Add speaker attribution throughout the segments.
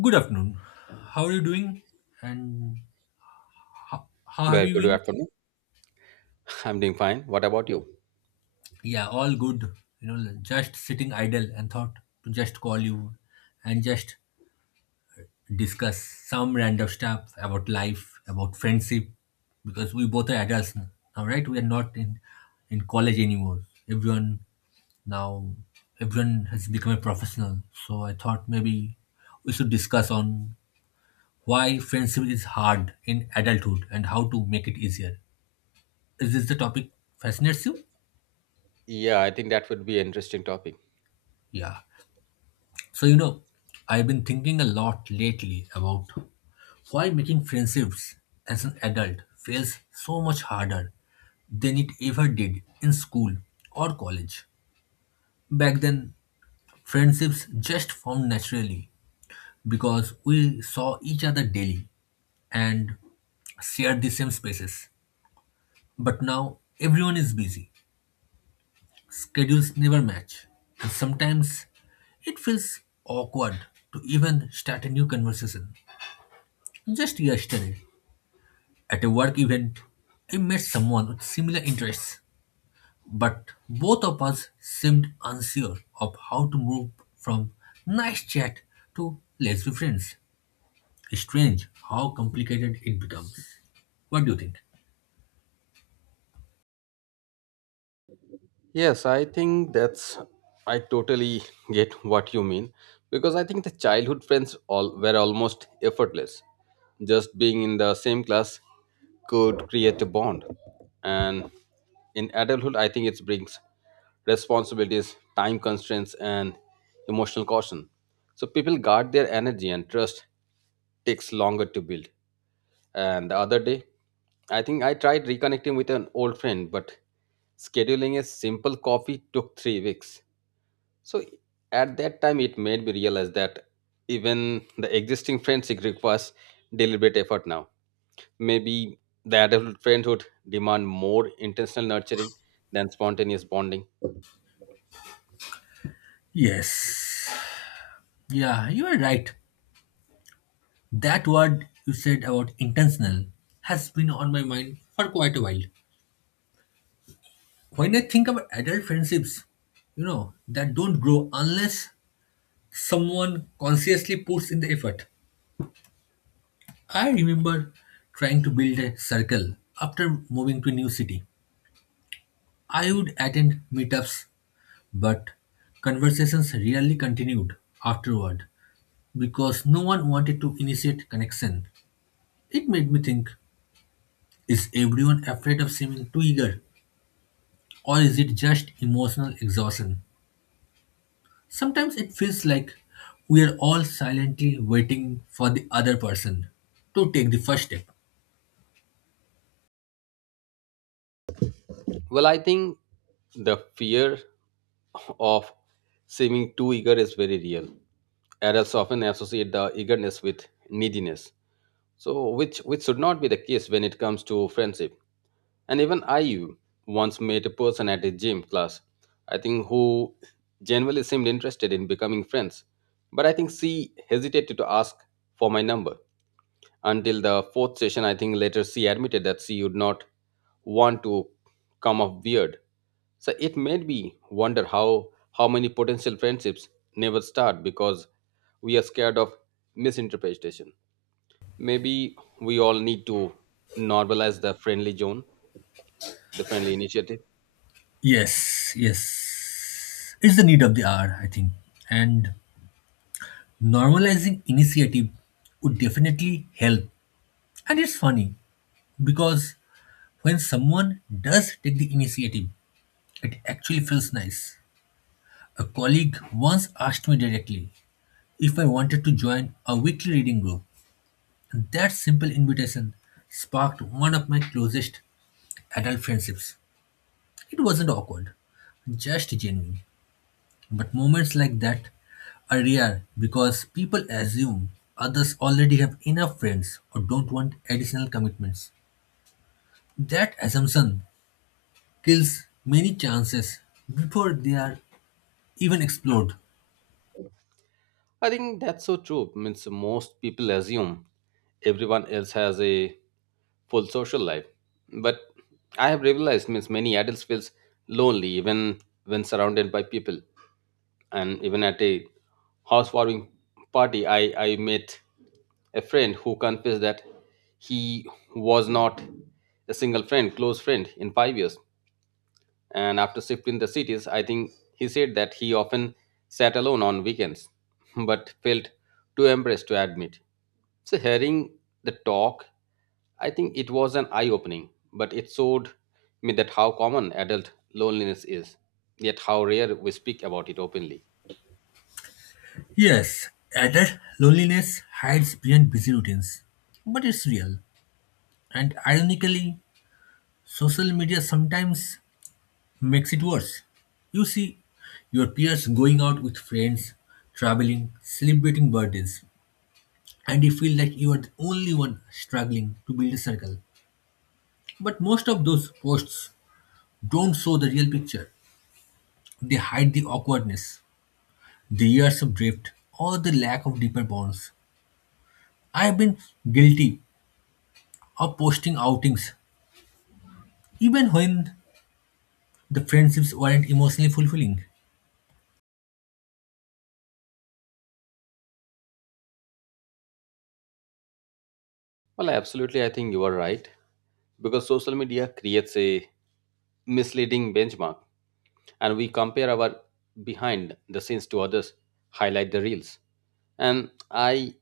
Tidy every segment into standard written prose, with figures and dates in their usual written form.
Speaker 1: Good afternoon. How are you doing? And how have
Speaker 2: Well,
Speaker 1: you
Speaker 2: good
Speaker 1: been?
Speaker 2: afternoon. I'm doing fine. What about you?
Speaker 1: Yeah, all good. You know, just sitting idle and thought to just call you and just discuss some random stuff about life, about friendship, because we both are adults now, right? We are not in college anymore. Everyone now, everyone has become a professional. So I thought maybe we should discuss on why friendship is hard in adulthood and how to make it easier. Is this the topic fascinates you?
Speaker 2: Yeah, I think that would be an interesting topic.
Speaker 1: Yeah. So, you know, I've been thinking a lot lately about why making friendships as an adult feels so much harder than it ever did in school or college. Back then, friendships just formed naturally because we saw each other daily and shared the same spaces. But now, everyone is busy schedules never match, and sometimes it feels awkward to even start a new conversation. Just yesterday, at a work event, I met someone with similar interests, but both of us seemed unsure of how to move from nice chat to let's be friends. Strange how complicated it becomes. What do you think?
Speaker 2: Yes, I think that's I totally get what you mean because I think the childhood friends all were almost effortless. Just being in the same class could create a bond. And in adulthood, I think it brings responsibilities, time constraints, and emotional caution. So people guard their energy and trust takes longer to build. And the other day, I think I tried reconnecting with an old friend, but scheduling a simple coffee took 3 weeks. So at that time, it made me realize that even the existing friendship requires deliberate effort now. Maybe the adult friend would demand more intentional nurturing than spontaneous bonding.
Speaker 1: Yes. Yeah, you are right. That word you said about intentional has been on my mind for quite a while. When I think about adult friendships, you know, that don't grow unless someone consciously puts in the effort. I remember trying to build a circle after moving to a new city. I would attend meetups, but conversations rarely continued afterward because no one wanted to initiate connection. It made me think, is everyone afraid of seeming too eager? Or is it just emotional exhaustion? Sometimes it feels like we are all silently waiting for the other person to take the first step.
Speaker 2: Well, I think the fear of seeming too eager is very real. Adults often associate the eagerness with neediness, so which should not be the case when it comes to friendship. And even I once met a person at a gym class, I think, who genuinely seemed interested in becoming friends, but I think she hesitated to ask for my number until the fourth session. I think later she admitted that she would not want to come off weird. So it made me wonder how many potential friendships never start because we are scared of misinterpretation. Maybe we all need to normalize the friendly zone, the friendly initiative.
Speaker 1: Yes, yes. It's the need of the hour, I think. And normalizing initiative would definitely help. And it's funny because when someone does take the initiative, it actually feels nice. A colleague once asked me directly if I wanted to join a weekly reading group. That simple invitation sparked one of my closest adult friendships. It wasn't awkward, just genuine. But moments like that are rare because people assume others already have enough friends or don't want additional commitments. That assumption kills many chances before they are even explored.
Speaker 2: I think that's so true. Means most people assume everyone else has a full social life, but I have realized, means many adults feels lonely even when surrounded by people. And even at a housewarming party, I met a friend who confessed that he was not a single friend close friend in 5 years. And after shifting the cities, I think he said that he often sat alone on weekends but felt too embarrassed to admit. So hearing the talk, I think it was an eye opening, but it showed me that how common adult loneliness is, yet how rare we speak about it openly.
Speaker 1: Yes, adult loneliness hides behind busy routines, but it's real. And ironically, social media sometimes makes it worse. You see your peers going out with friends, traveling, celebrating birthdays, and you feel like you are the only one struggling to build a circle. But most of those posts don't show the real picture. They hide the awkwardness, the years of drift, or the lack of deeper bonds. I have been guilty of posting outings even when the friendships weren't emotionally fulfilling.
Speaker 2: Well, absolutely, I think you are right, because social media creates a misleading benchmark, and we compare our behind the scenes to others highlight the reels. And I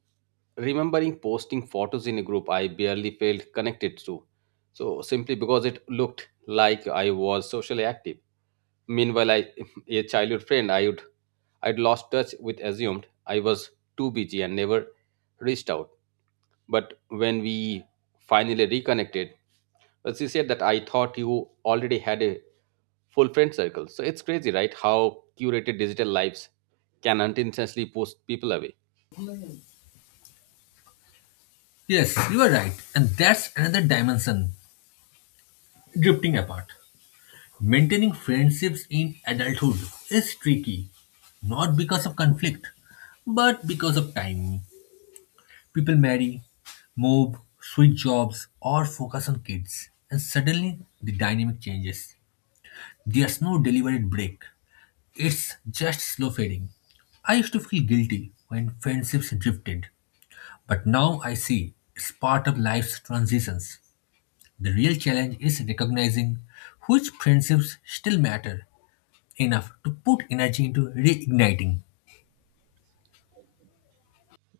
Speaker 2: remembering posting photos in a group I barely felt connected to, so simply because it looked like I was socially active. Meanwhile, I a childhood friend I'd lost touch with assumed I was too busy and never reached out. But when we finally reconnected, but she said that I thought you already had a full friend circle. So it's crazy, right? How curated digital lives can unintentionally push people away.
Speaker 1: Yes, you are right, and that's another dimension, drifting apart. Maintaining friendships in adulthood is tricky, not because of conflict, but because of time. People marry, move, switch jobs, or focus on kids, and suddenly the dynamic changes. There's no deliberate break, it's just slow fading. I used to feel guilty when friendships drifted, but now I see it's part of life's transitions. The real challenge is recognizing which friendships still matter enough to put energy into reigniting.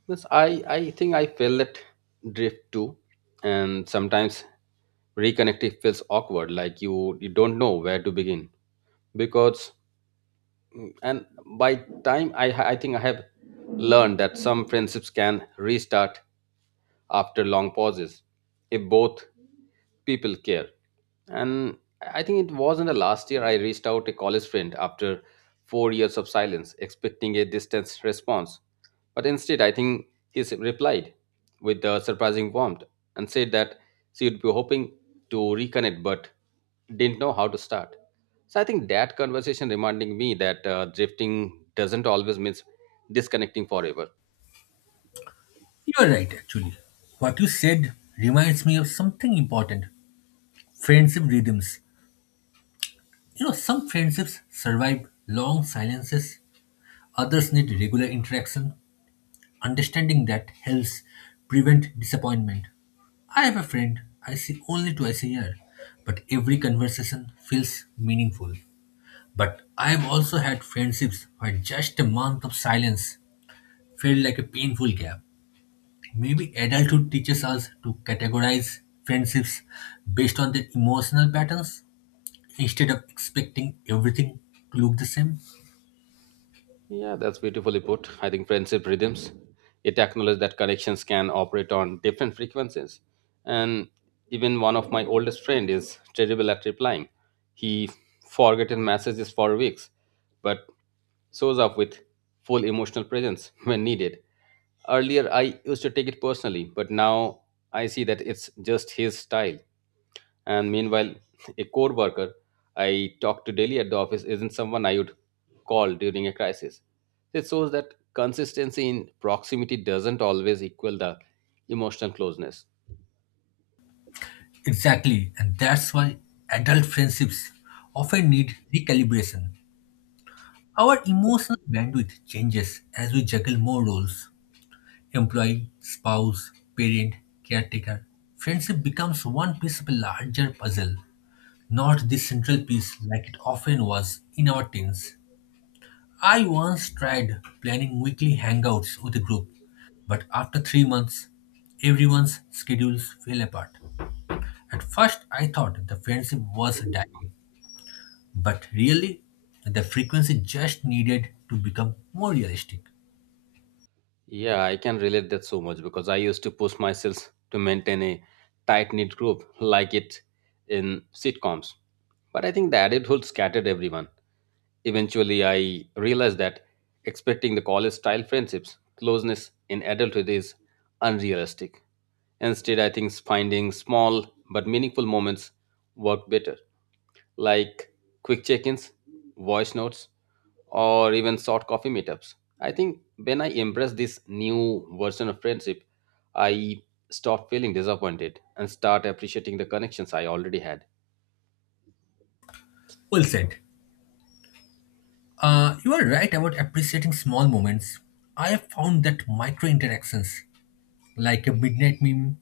Speaker 2: Because I think I felt that drift too. And sometimes reconnecting feels awkward, like you don't know where to begin. Because, and by time, I think I have learned that some friendships can restart after long pauses if both people care. And I think it wasn't the last year I reached out a college friend after 4 years of silence expecting a distant response. But instead, I think replied with surprising warmth and said that she would be hoping to reconnect but didn't know how to start. So I think that conversation reminding me that drifting doesn't always mean disconnecting forever.
Speaker 1: You're right, actually. What you said reminds me of something important: friendship rhythms. You know, some friendships survive long silences, others need regular interaction. Understanding that helps prevent disappointment. I have a friend I see only twice a year, but every conversation feels meaningful. But I've also had friendships where just a month of silence felt like a painful gap. Maybe adulthood teaches us to categorize friendships based on their emotional patterns instead of expecting everything to look the same.
Speaker 2: Yeah, that's beautifully put. I think friendship rhythms, it acknowledges that connections can operate on different frequencies. And even one of my oldest friend is terrible at replying. He forgotten messages for weeks, but shows up with full emotional presence when needed. Earlier, I used to take it personally, but now I see that it's just his style. And meanwhile, a core worker I talk to daily at the office isn't someone I would call during a crisis. It shows that consistency in proximity doesn't always equal the emotional closeness.
Speaker 1: Exactly, and that's why adult friendships often need recalibration. Our emotional bandwidth changes as we juggle more roles: employee, spouse, parent, caretaker. Friendship becomes one piece of a larger puzzle, not the central piece like it often was in our teens. I once tried planning weekly hangouts with a group, but after 3 months, everyone's schedules fell apart. At first, I thought the friendship was dying, but really, the frequency just needed to become more realistic.
Speaker 2: Yeah, I can relate that so much because I used to push myself to maintain a tight knit group like it in sitcoms. But I think the adulthood scattered everyone. Eventually, I realized that expecting the college style friendships, closeness in adulthood is unrealistic. Instead, I think finding small but meaningful moments work better, like quick check ins, voice notes, or even short coffee meetups. I think when I embrace this new version of friendship, I stop feeling disappointed and start appreciating the connections I already had.
Speaker 1: Well said. You are right about appreciating small moments. I have found that micro interactions, like a midnight meme,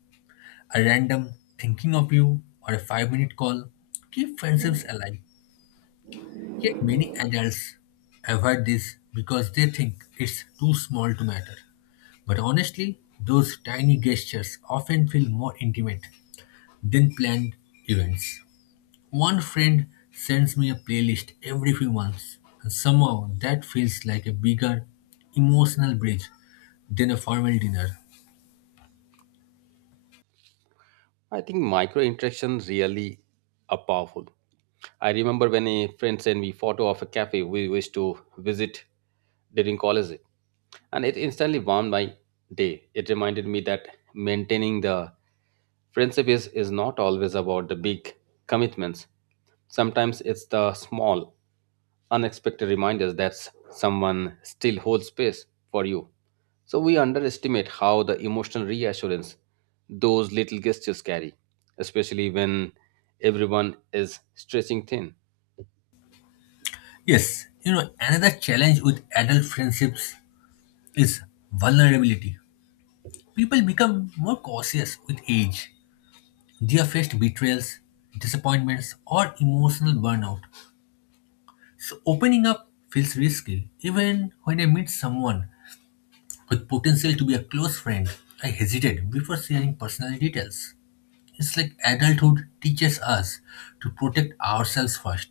Speaker 1: a random thinking of you, or a 5 minute call, keep friendships alive. Yet many adults avoid this because they think it's too small to matter. But honestly, those tiny gestures often feel more intimate than planned events. One friend sends me a playlist every few months, and somehow that feels like a bigger emotional bridge than a formal dinner.
Speaker 2: I think micro interactions really are powerful. I remember when a friend sent me photo of a cafe we wished to visit during college, and it instantly warmed my day. It reminded me that maintaining the friendship is not always about the big commitments. Sometimes it's the small, unexpected reminders that someone still holds space for you. So we underestimate how the emotional reassurance those little gestures carry, especially when everyone is stretching thin.
Speaker 1: Yes, you know, another challenge with adult friendships is vulnerability. People become more cautious with age. They have faced betrayals, disappointments, or emotional burnout. So opening up feels risky. Even when I meet someone with potential to be a close friend, I hesitate before sharing personal details. It's like adulthood teaches us to protect ourselves first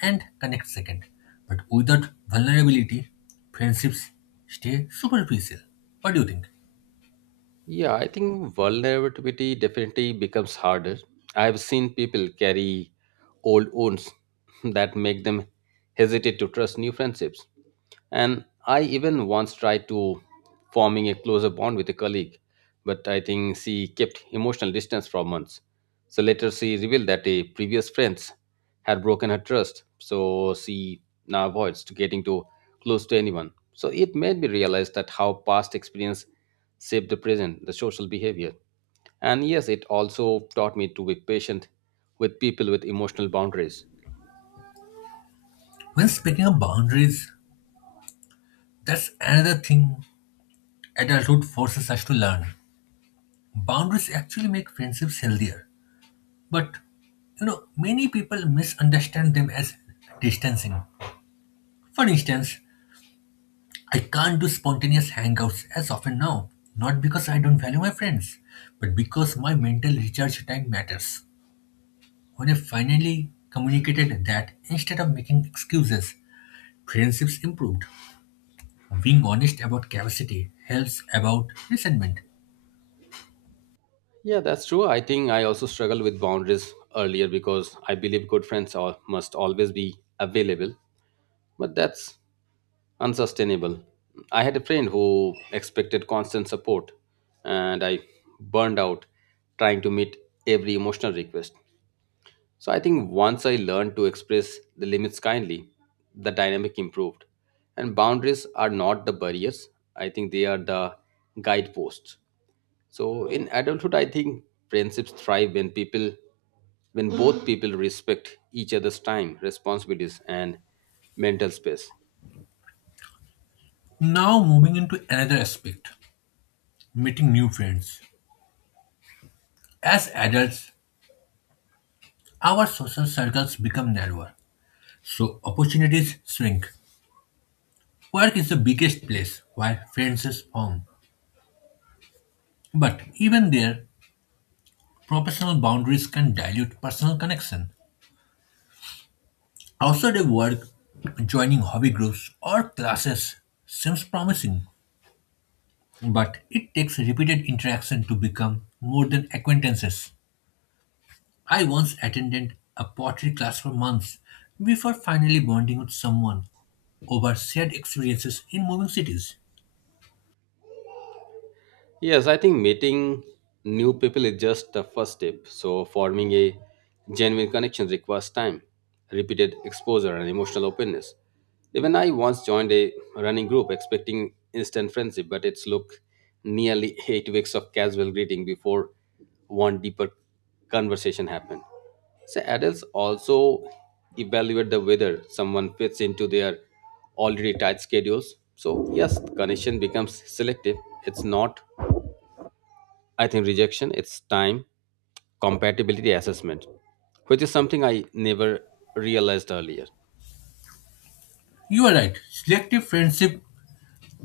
Speaker 1: and connect second. But without vulnerability, friendships stay superficial. What do you think?
Speaker 2: Yeah, I think vulnerability definitely becomes harder. I've seen people carry old wounds that make them hesitate to trust new friendships. And I even once tried to forming a closer bond with a colleague, but I think she kept emotional distance for months. So later she revealed that a previous friends had broken her trust, so she now avoids to getting too close to anyone. So it made me realize that how past experience shape the present, the social behavior. And yes, it also taught me to be patient with people with emotional boundaries.
Speaker 1: When speaking of boundaries, that's another thing adulthood forces us to learn. Boundaries actually make friendships healthier, but you know, many people misunderstand them as distancing. For instance, I can't do spontaneous hangouts as often now, not because I don't value my friends, but because my mental recharge time matters. When I finally communicated that instead of making excuses, friendships improved. Being honest about capacity helps about resentment.
Speaker 2: Yeah, that's true. I think I also struggled with boundaries earlier because I believe good friends are, must always be available, but that's unsustainable. I had a friend who expected constant support, and I burned out trying to meet every emotional request. So I think once I learned to express the limits kindly, the dynamic improved. And boundaries are not the barriers, I think they are the guideposts. So in adulthood, I think friendships thrive when both people respect each other's time, responsibilities, and mental space.
Speaker 1: Now, moving into another aspect: meeting new friends. As adults, our social circles become narrower, so opportunities shrink. Work is the biggest place where friends is formed. But even there, professional boundaries can dilute personal connection. Outside of work, joining hobby groups or classes seems promising, but it takes repeated interaction to become more than acquaintances. I once attended a pottery class for months before finally bonding with someone over shared experiences in moving cities.
Speaker 2: Yes, I think meeting new people is just the first step. So, forming a genuine connection requires time, repeated exposure, and emotional openness. Even I once joined a running group expecting instant friendship, but it took nearly 8 weeks of casual greeting before one deeper conversation happened. So, adults also evaluate the whether someone fits into their already tight schedules. So, yes, connection becomes selective. It's not, I think, rejection, it's time compatibility assessment, which is something I never realized earlier.
Speaker 1: You are right. Selective friendship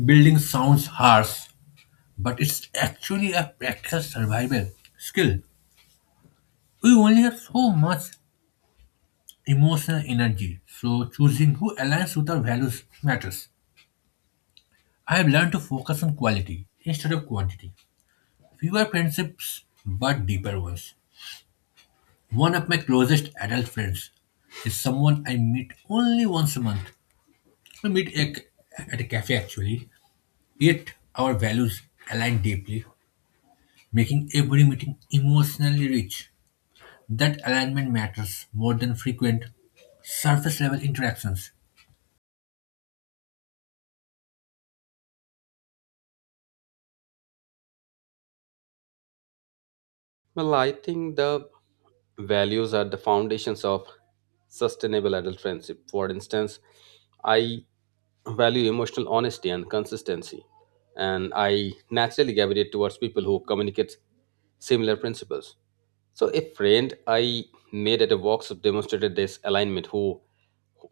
Speaker 1: building sounds harsh, but it's actually a practical survival skill. We only have so much emotional energy, so choosing who aligns with our values matters. I have learned to focus on quality instead of quantity. Fewer friendships, but deeper ones. One of my closest adult friends is someone I meet only once a month. We meet at a cafe actually, yet our values align deeply, making every meeting emotionally rich. That alignment matters more than frequent surface level interactions.
Speaker 2: Well, I think the values are the foundations of sustainable adult friendship. For instance, I value emotional honesty and consistency, and I naturally gravitate towards people who communicate similar principles. So, a friend I made at a workshop demonstrated this alignment, who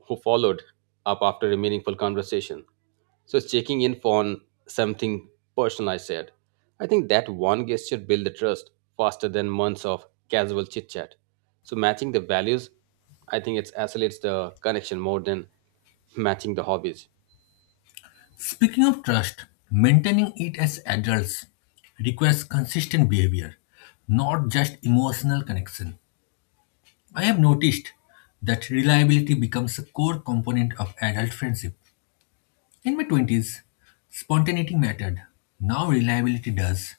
Speaker 2: who followed up after a meaningful conversation. So it's checking in on something personal, I said. I think that one gesture built the trust faster than months of casual chit chat. So matching the values, I think it accelerates the connection more than matching the hobbies.
Speaker 1: Speaking of trust, maintaining it as adults requires consistent behavior, not just emotional connection. I have noticed that reliability becomes a core component of adult friendship. In my 20s, spontaneity mattered. Now reliability does.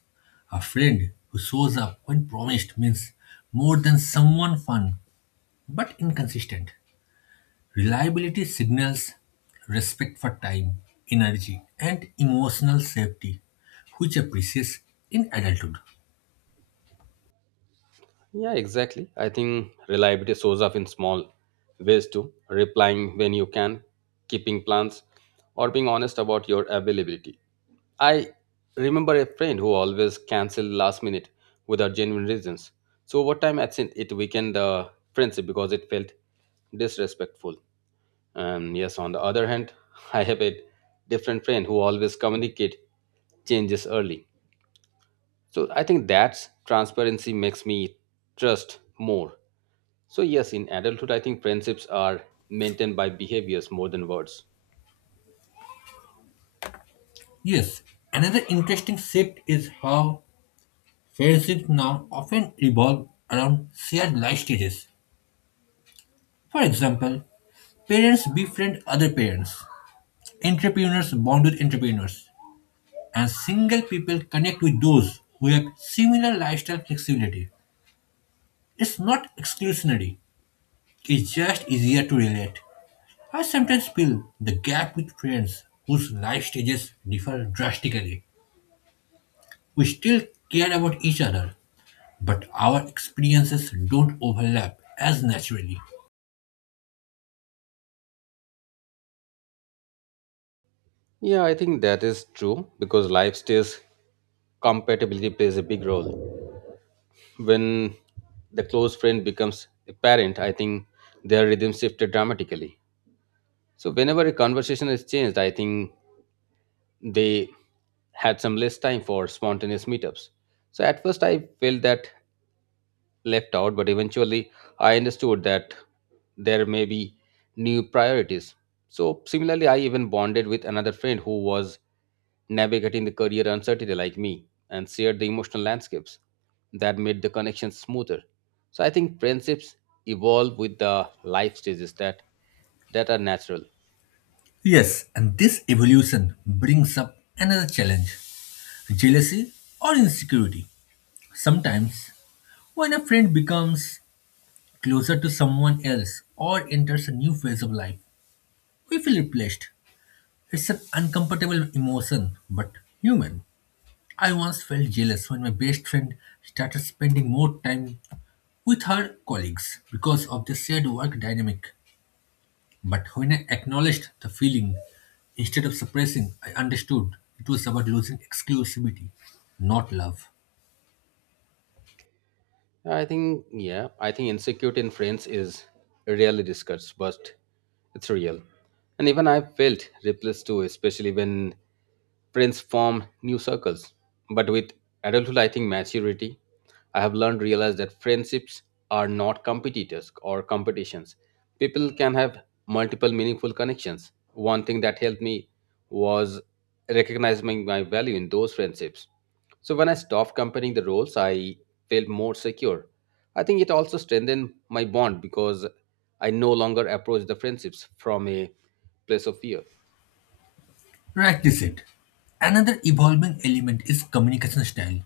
Speaker 1: A friend who shows up when promised means more than someone fun but inconsistent. Reliability signals respect for time, energy, and emotional safety, which appreciates in adulthood.
Speaker 2: Yeah, exactly. I think reliability shows up in small ways too, replying when you can, keeping plans, or being honest about your availability. I remember a friend who always canceled last minute without genuine reasons. So over time, I think it weakened the friendship because it felt disrespectful. And yes, on the other hand, I have a different friend who always communicate changes early. So I think that transparency makes me trust more. So, yes, in adulthood, I think friendships are maintained by behaviors more than words.
Speaker 1: Yes, another interesting shift is how friendships now often revolve around shared life stages. For example, parents befriend other parents, entrepreneurs bond with entrepreneurs, and single people connect with those who have similar lifestyle flexibility. It's not exclusionary, it's just easier to relate. I sometimes feel the gap with friends whose life stages differ drastically. We still care about each other, but our experiences don't overlap as naturally.
Speaker 2: Yeah, I think that is true because life stages compatibility plays a big role. When the close friend becomes a parent, I think their rhythm shifted dramatically. So, whenever a conversation is changed, I think they had some less time for spontaneous meetups. So, at first, I felt that left out, but eventually I understood that there may be new priorities. So, similarly, I even bonded with another friend who was navigating the career uncertainty like me and shared the emotional landscapes that made the connection smoother. So, I think friendships evolve with the life stages that are natural.
Speaker 1: Yes, and this evolution brings up another challenge: jealousy or insecurity. Sometimes, when a friend becomes closer to someone else or enters a new phase of life, we feel replaced. It's an uncomfortable emotion, but human. I once felt jealous when my best friend started spending more time with her colleagues because of the shared work dynamic. But when I acknowledged the feeling, instead of suppressing, I understood it was about losing exclusivity, not love.
Speaker 2: I think, yeah, I think insecurity in friends is rarely discussed, but it's real. And even I felt replaced too, especially when friends form new circles. But with adulthood, I think maturity, I have learned realize that friendships are not competitors or competitions. People can have multiple meaningful connections. One thing that helped me was recognizing my value in those friendships. So when I stopped comparing the roles, I felt more secure. I think it also strengthened my bond because I no longer approach the friendships from a place of fear.
Speaker 1: Rightly said. Another evolving element is communication style.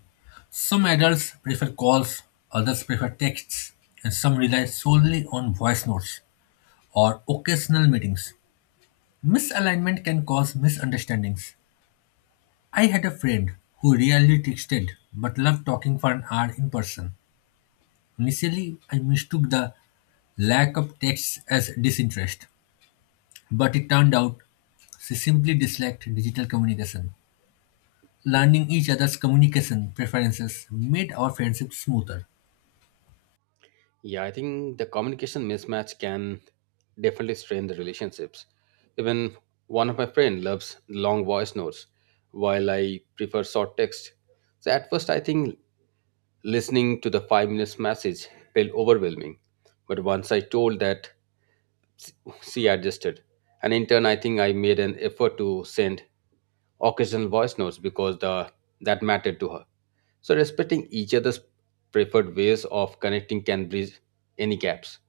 Speaker 1: Some adults prefer calls, others prefer texts, and some rely solely on voice notes or occasional meetings. Misalignment can cause misunderstandings. I had a friend who rarely texted but loved talking for an hour in person. Initially, I mistook the lack of texts as disinterest, but it turned out she simply disliked digital communication. Learning each other's communication preferences made our friendship smoother.
Speaker 2: Yeah, I think the communication mismatch can definitely strain the relationships. Even one of my friend loves long voice notes, while I prefer short text. So at first, I think listening to the 5 minutes message felt overwhelming, but once I told that, s- she adjusted, and in turn, I think I made an effort to send occasional voice notes because the that mattered to her. So respecting each other's preferred ways of connecting can bridge any gaps.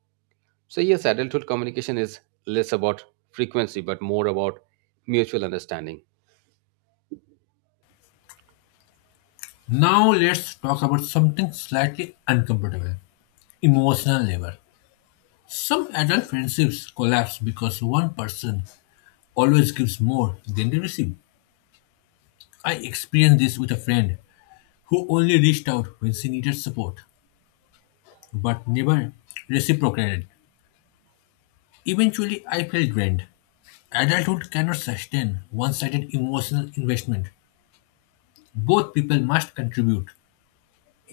Speaker 2: So, yes, adulthood communication is less about frequency but more about mutual understanding.
Speaker 1: Now, let's talk about something slightly uncomfortable: emotional labor. Some adult friendships collapse because one person always gives more than they receive. I experienced this with a friend who only reached out when she needed support, but never reciprocated. Eventually, I felt drained. Adulthood cannot sustain one sided emotional investment. Both people must contribute,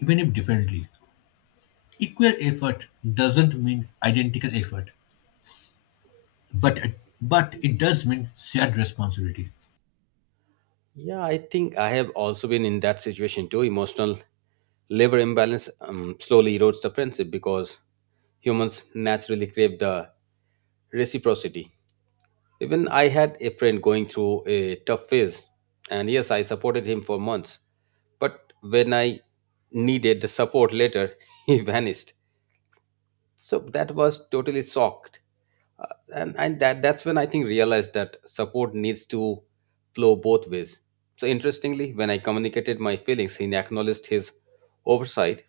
Speaker 1: even if differently. Equal effort doesn't mean identical effort, but, but it does mean shared responsibility.
Speaker 2: Yeah, I think I have also been in that situation too. Emotional labor imbalance slowly erodes the friendship because humans naturally crave the reciprocity. Even I had a friend going through a tough phase, and yes, I supported him for months. But when I needed the support later, he vanished. So that was totally shocked uh, and that's when I think realized that support needs to flow both ways. So interestingly, when I communicated my feelings, he acknowledged his oversight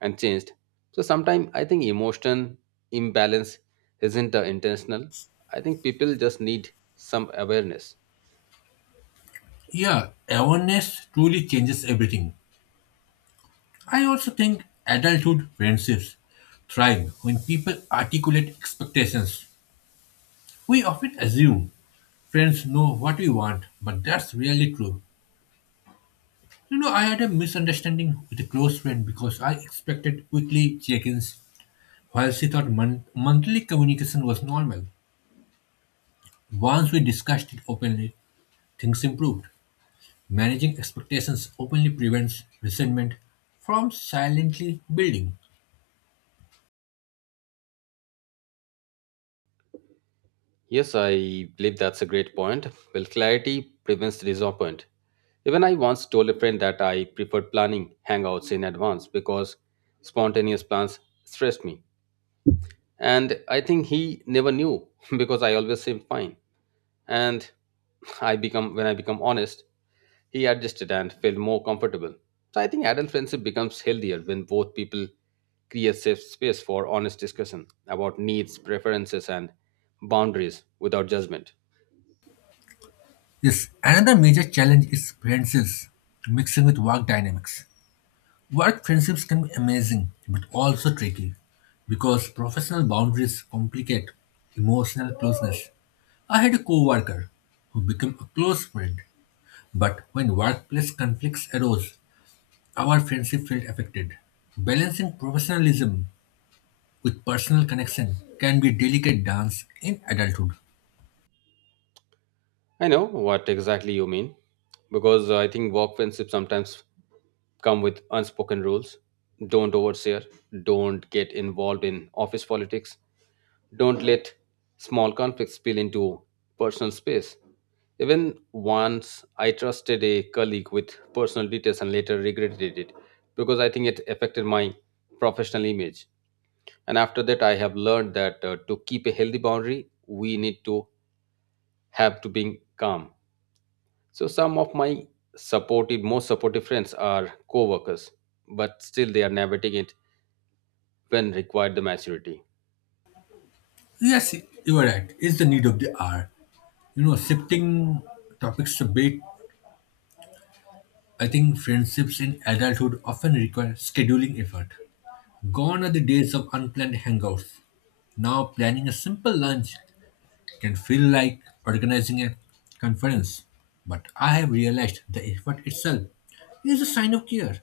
Speaker 2: and changed. So sometimes I think emotion imbalance isn't intentional. I think people just need some awareness.
Speaker 1: Yeah, awareness truly changes everything. I also think adulthood friendships thrive when people articulate expectations. We often assume friends know what we want, but that's rarely true. You know, I had a misunderstanding with a close friend because I expected weekly check ins, while she thought monthly communication was normal. Once we discussed it openly, things improved. Managing expectations openly prevents resentment from silently building.
Speaker 2: Yes, I believe that's a great point. Well, clarity prevents disappointment. Even I once told a friend that I preferred planning hangouts in advance because spontaneous plans stressed me. And I think he never knew because I always seemed fine and I become when I become honest, he adjusted and felt more comfortable. So I think adult friendship becomes healthier when both people create safe space for honest discussion about needs, preferences, and boundaries without judgment.
Speaker 1: Yes, another major challenge is friendships mixing with work dynamics. Work friendships can be amazing but also tricky because professional boundaries complicate emotional closeness. I had a coworker who became a close friend, but when workplace conflicts arose, our friendship felt affected. Balancing professionalism with personal connection can be a delicate dance in adulthood.
Speaker 2: I know what exactly you mean because I think work friendships sometimes come with unspoken rules. Don't overshare, don't get involved in office politics, don't let small conflicts spill into personal space. Even once I trusted a colleague with personal details and later regretted it because I think it affected my professional image. And after that, I have learned that to keep a healthy boundary, we need to have to be calm. So some of my most supportive friends are co-workers, but still they are navigating it when required the maturity.
Speaker 1: Yes, you are right. It's the need of the hour. You know, shifting topics a bit, I think friendships in adulthood often require scheduling effort. Gone are the days of unplanned hangouts. Now, planning a simple lunch can feel like organizing a conference. But I have realized the effort itself is a sign of care.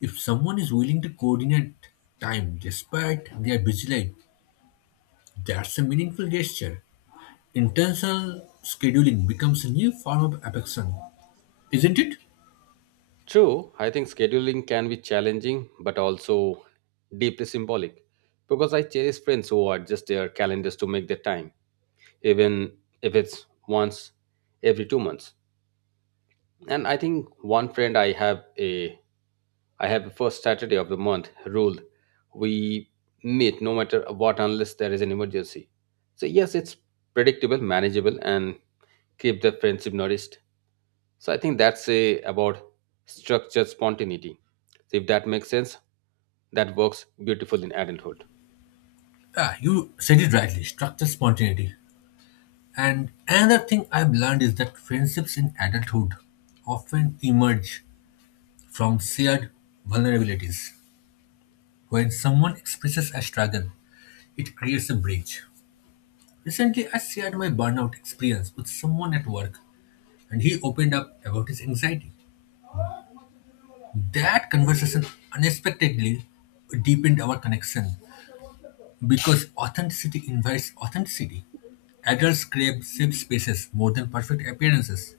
Speaker 1: If someone is willing to coordinate time despite their busy life, that's a meaningful gesture. Intentional scheduling becomes a new form of affection, isn't it?
Speaker 2: True, I think scheduling can be challenging but also deeply symbolic because I cherish friends who adjust their calendars to make their time, even if it's once every 2 months. And I think one friend I have a first Saturday of the month rule. We meet no matter what unless there is an emergency. So yes, it's predictable, manageable, and keep the friendship nourished. So I think that's a about structured spontaneity. So if that makes sense, that works beautiful in adulthood.
Speaker 1: Ah, you said it rightly, structure spontaneity. And another thing I've learned is that friendships in adulthood often emerge from shared vulnerabilities. When someone expresses a struggle, it creates a bridge. Recently, I shared my burnout experience with someone at work, and he opened up about his anxiety. That conversation unexpectedly deepened our connection because authenticity invites authenticity. Adults crave safe spaces more than perfect appearances.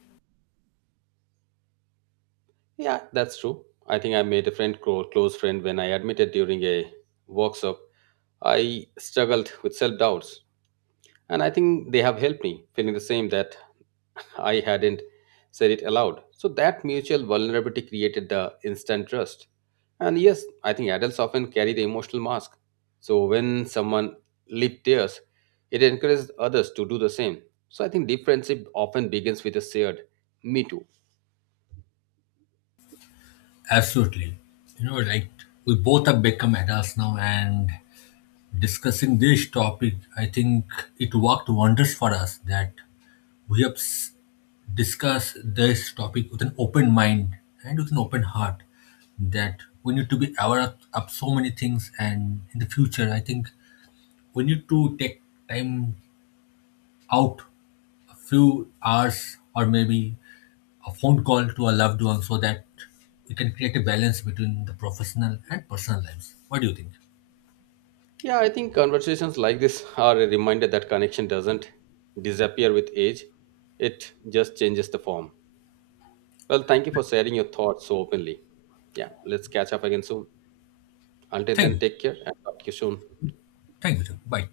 Speaker 2: Yeah, that's true. I think I made a friend, close friend, when I admitted during a workshop. I struggled with self doubts, and I think they have helped me feeling the same that I hadn't said it aloud. So that mutual vulnerability created the instant trust. And yes, I think adults often carry the emotional mask. So when someone lived theirs, it encourages others to do the same. So I think deep friendship often begins with a shared me too.
Speaker 1: Absolutely. You know, like we both have become adults now and discussing this topic, I think it worked wonders for us that we have discussed this topic with an open mind and with an open heart, that we need to be aware of, so many things, and in the future, I think we need to take time out, a few hours, or maybe a phone call to a loved one, so that we can create a balance between the professional and personal lives. What do you think?
Speaker 2: Yeah, I think conversations like this are a reminder that connection doesn't disappear with age, it just changes the form. Well, thank you for sharing your thoughts so openly. Yeah, let's catch up again soon. Until
Speaker 1: Thank
Speaker 2: then,
Speaker 1: you.
Speaker 2: take care and talk to you soon.
Speaker 1: Thank you, sir. Bye.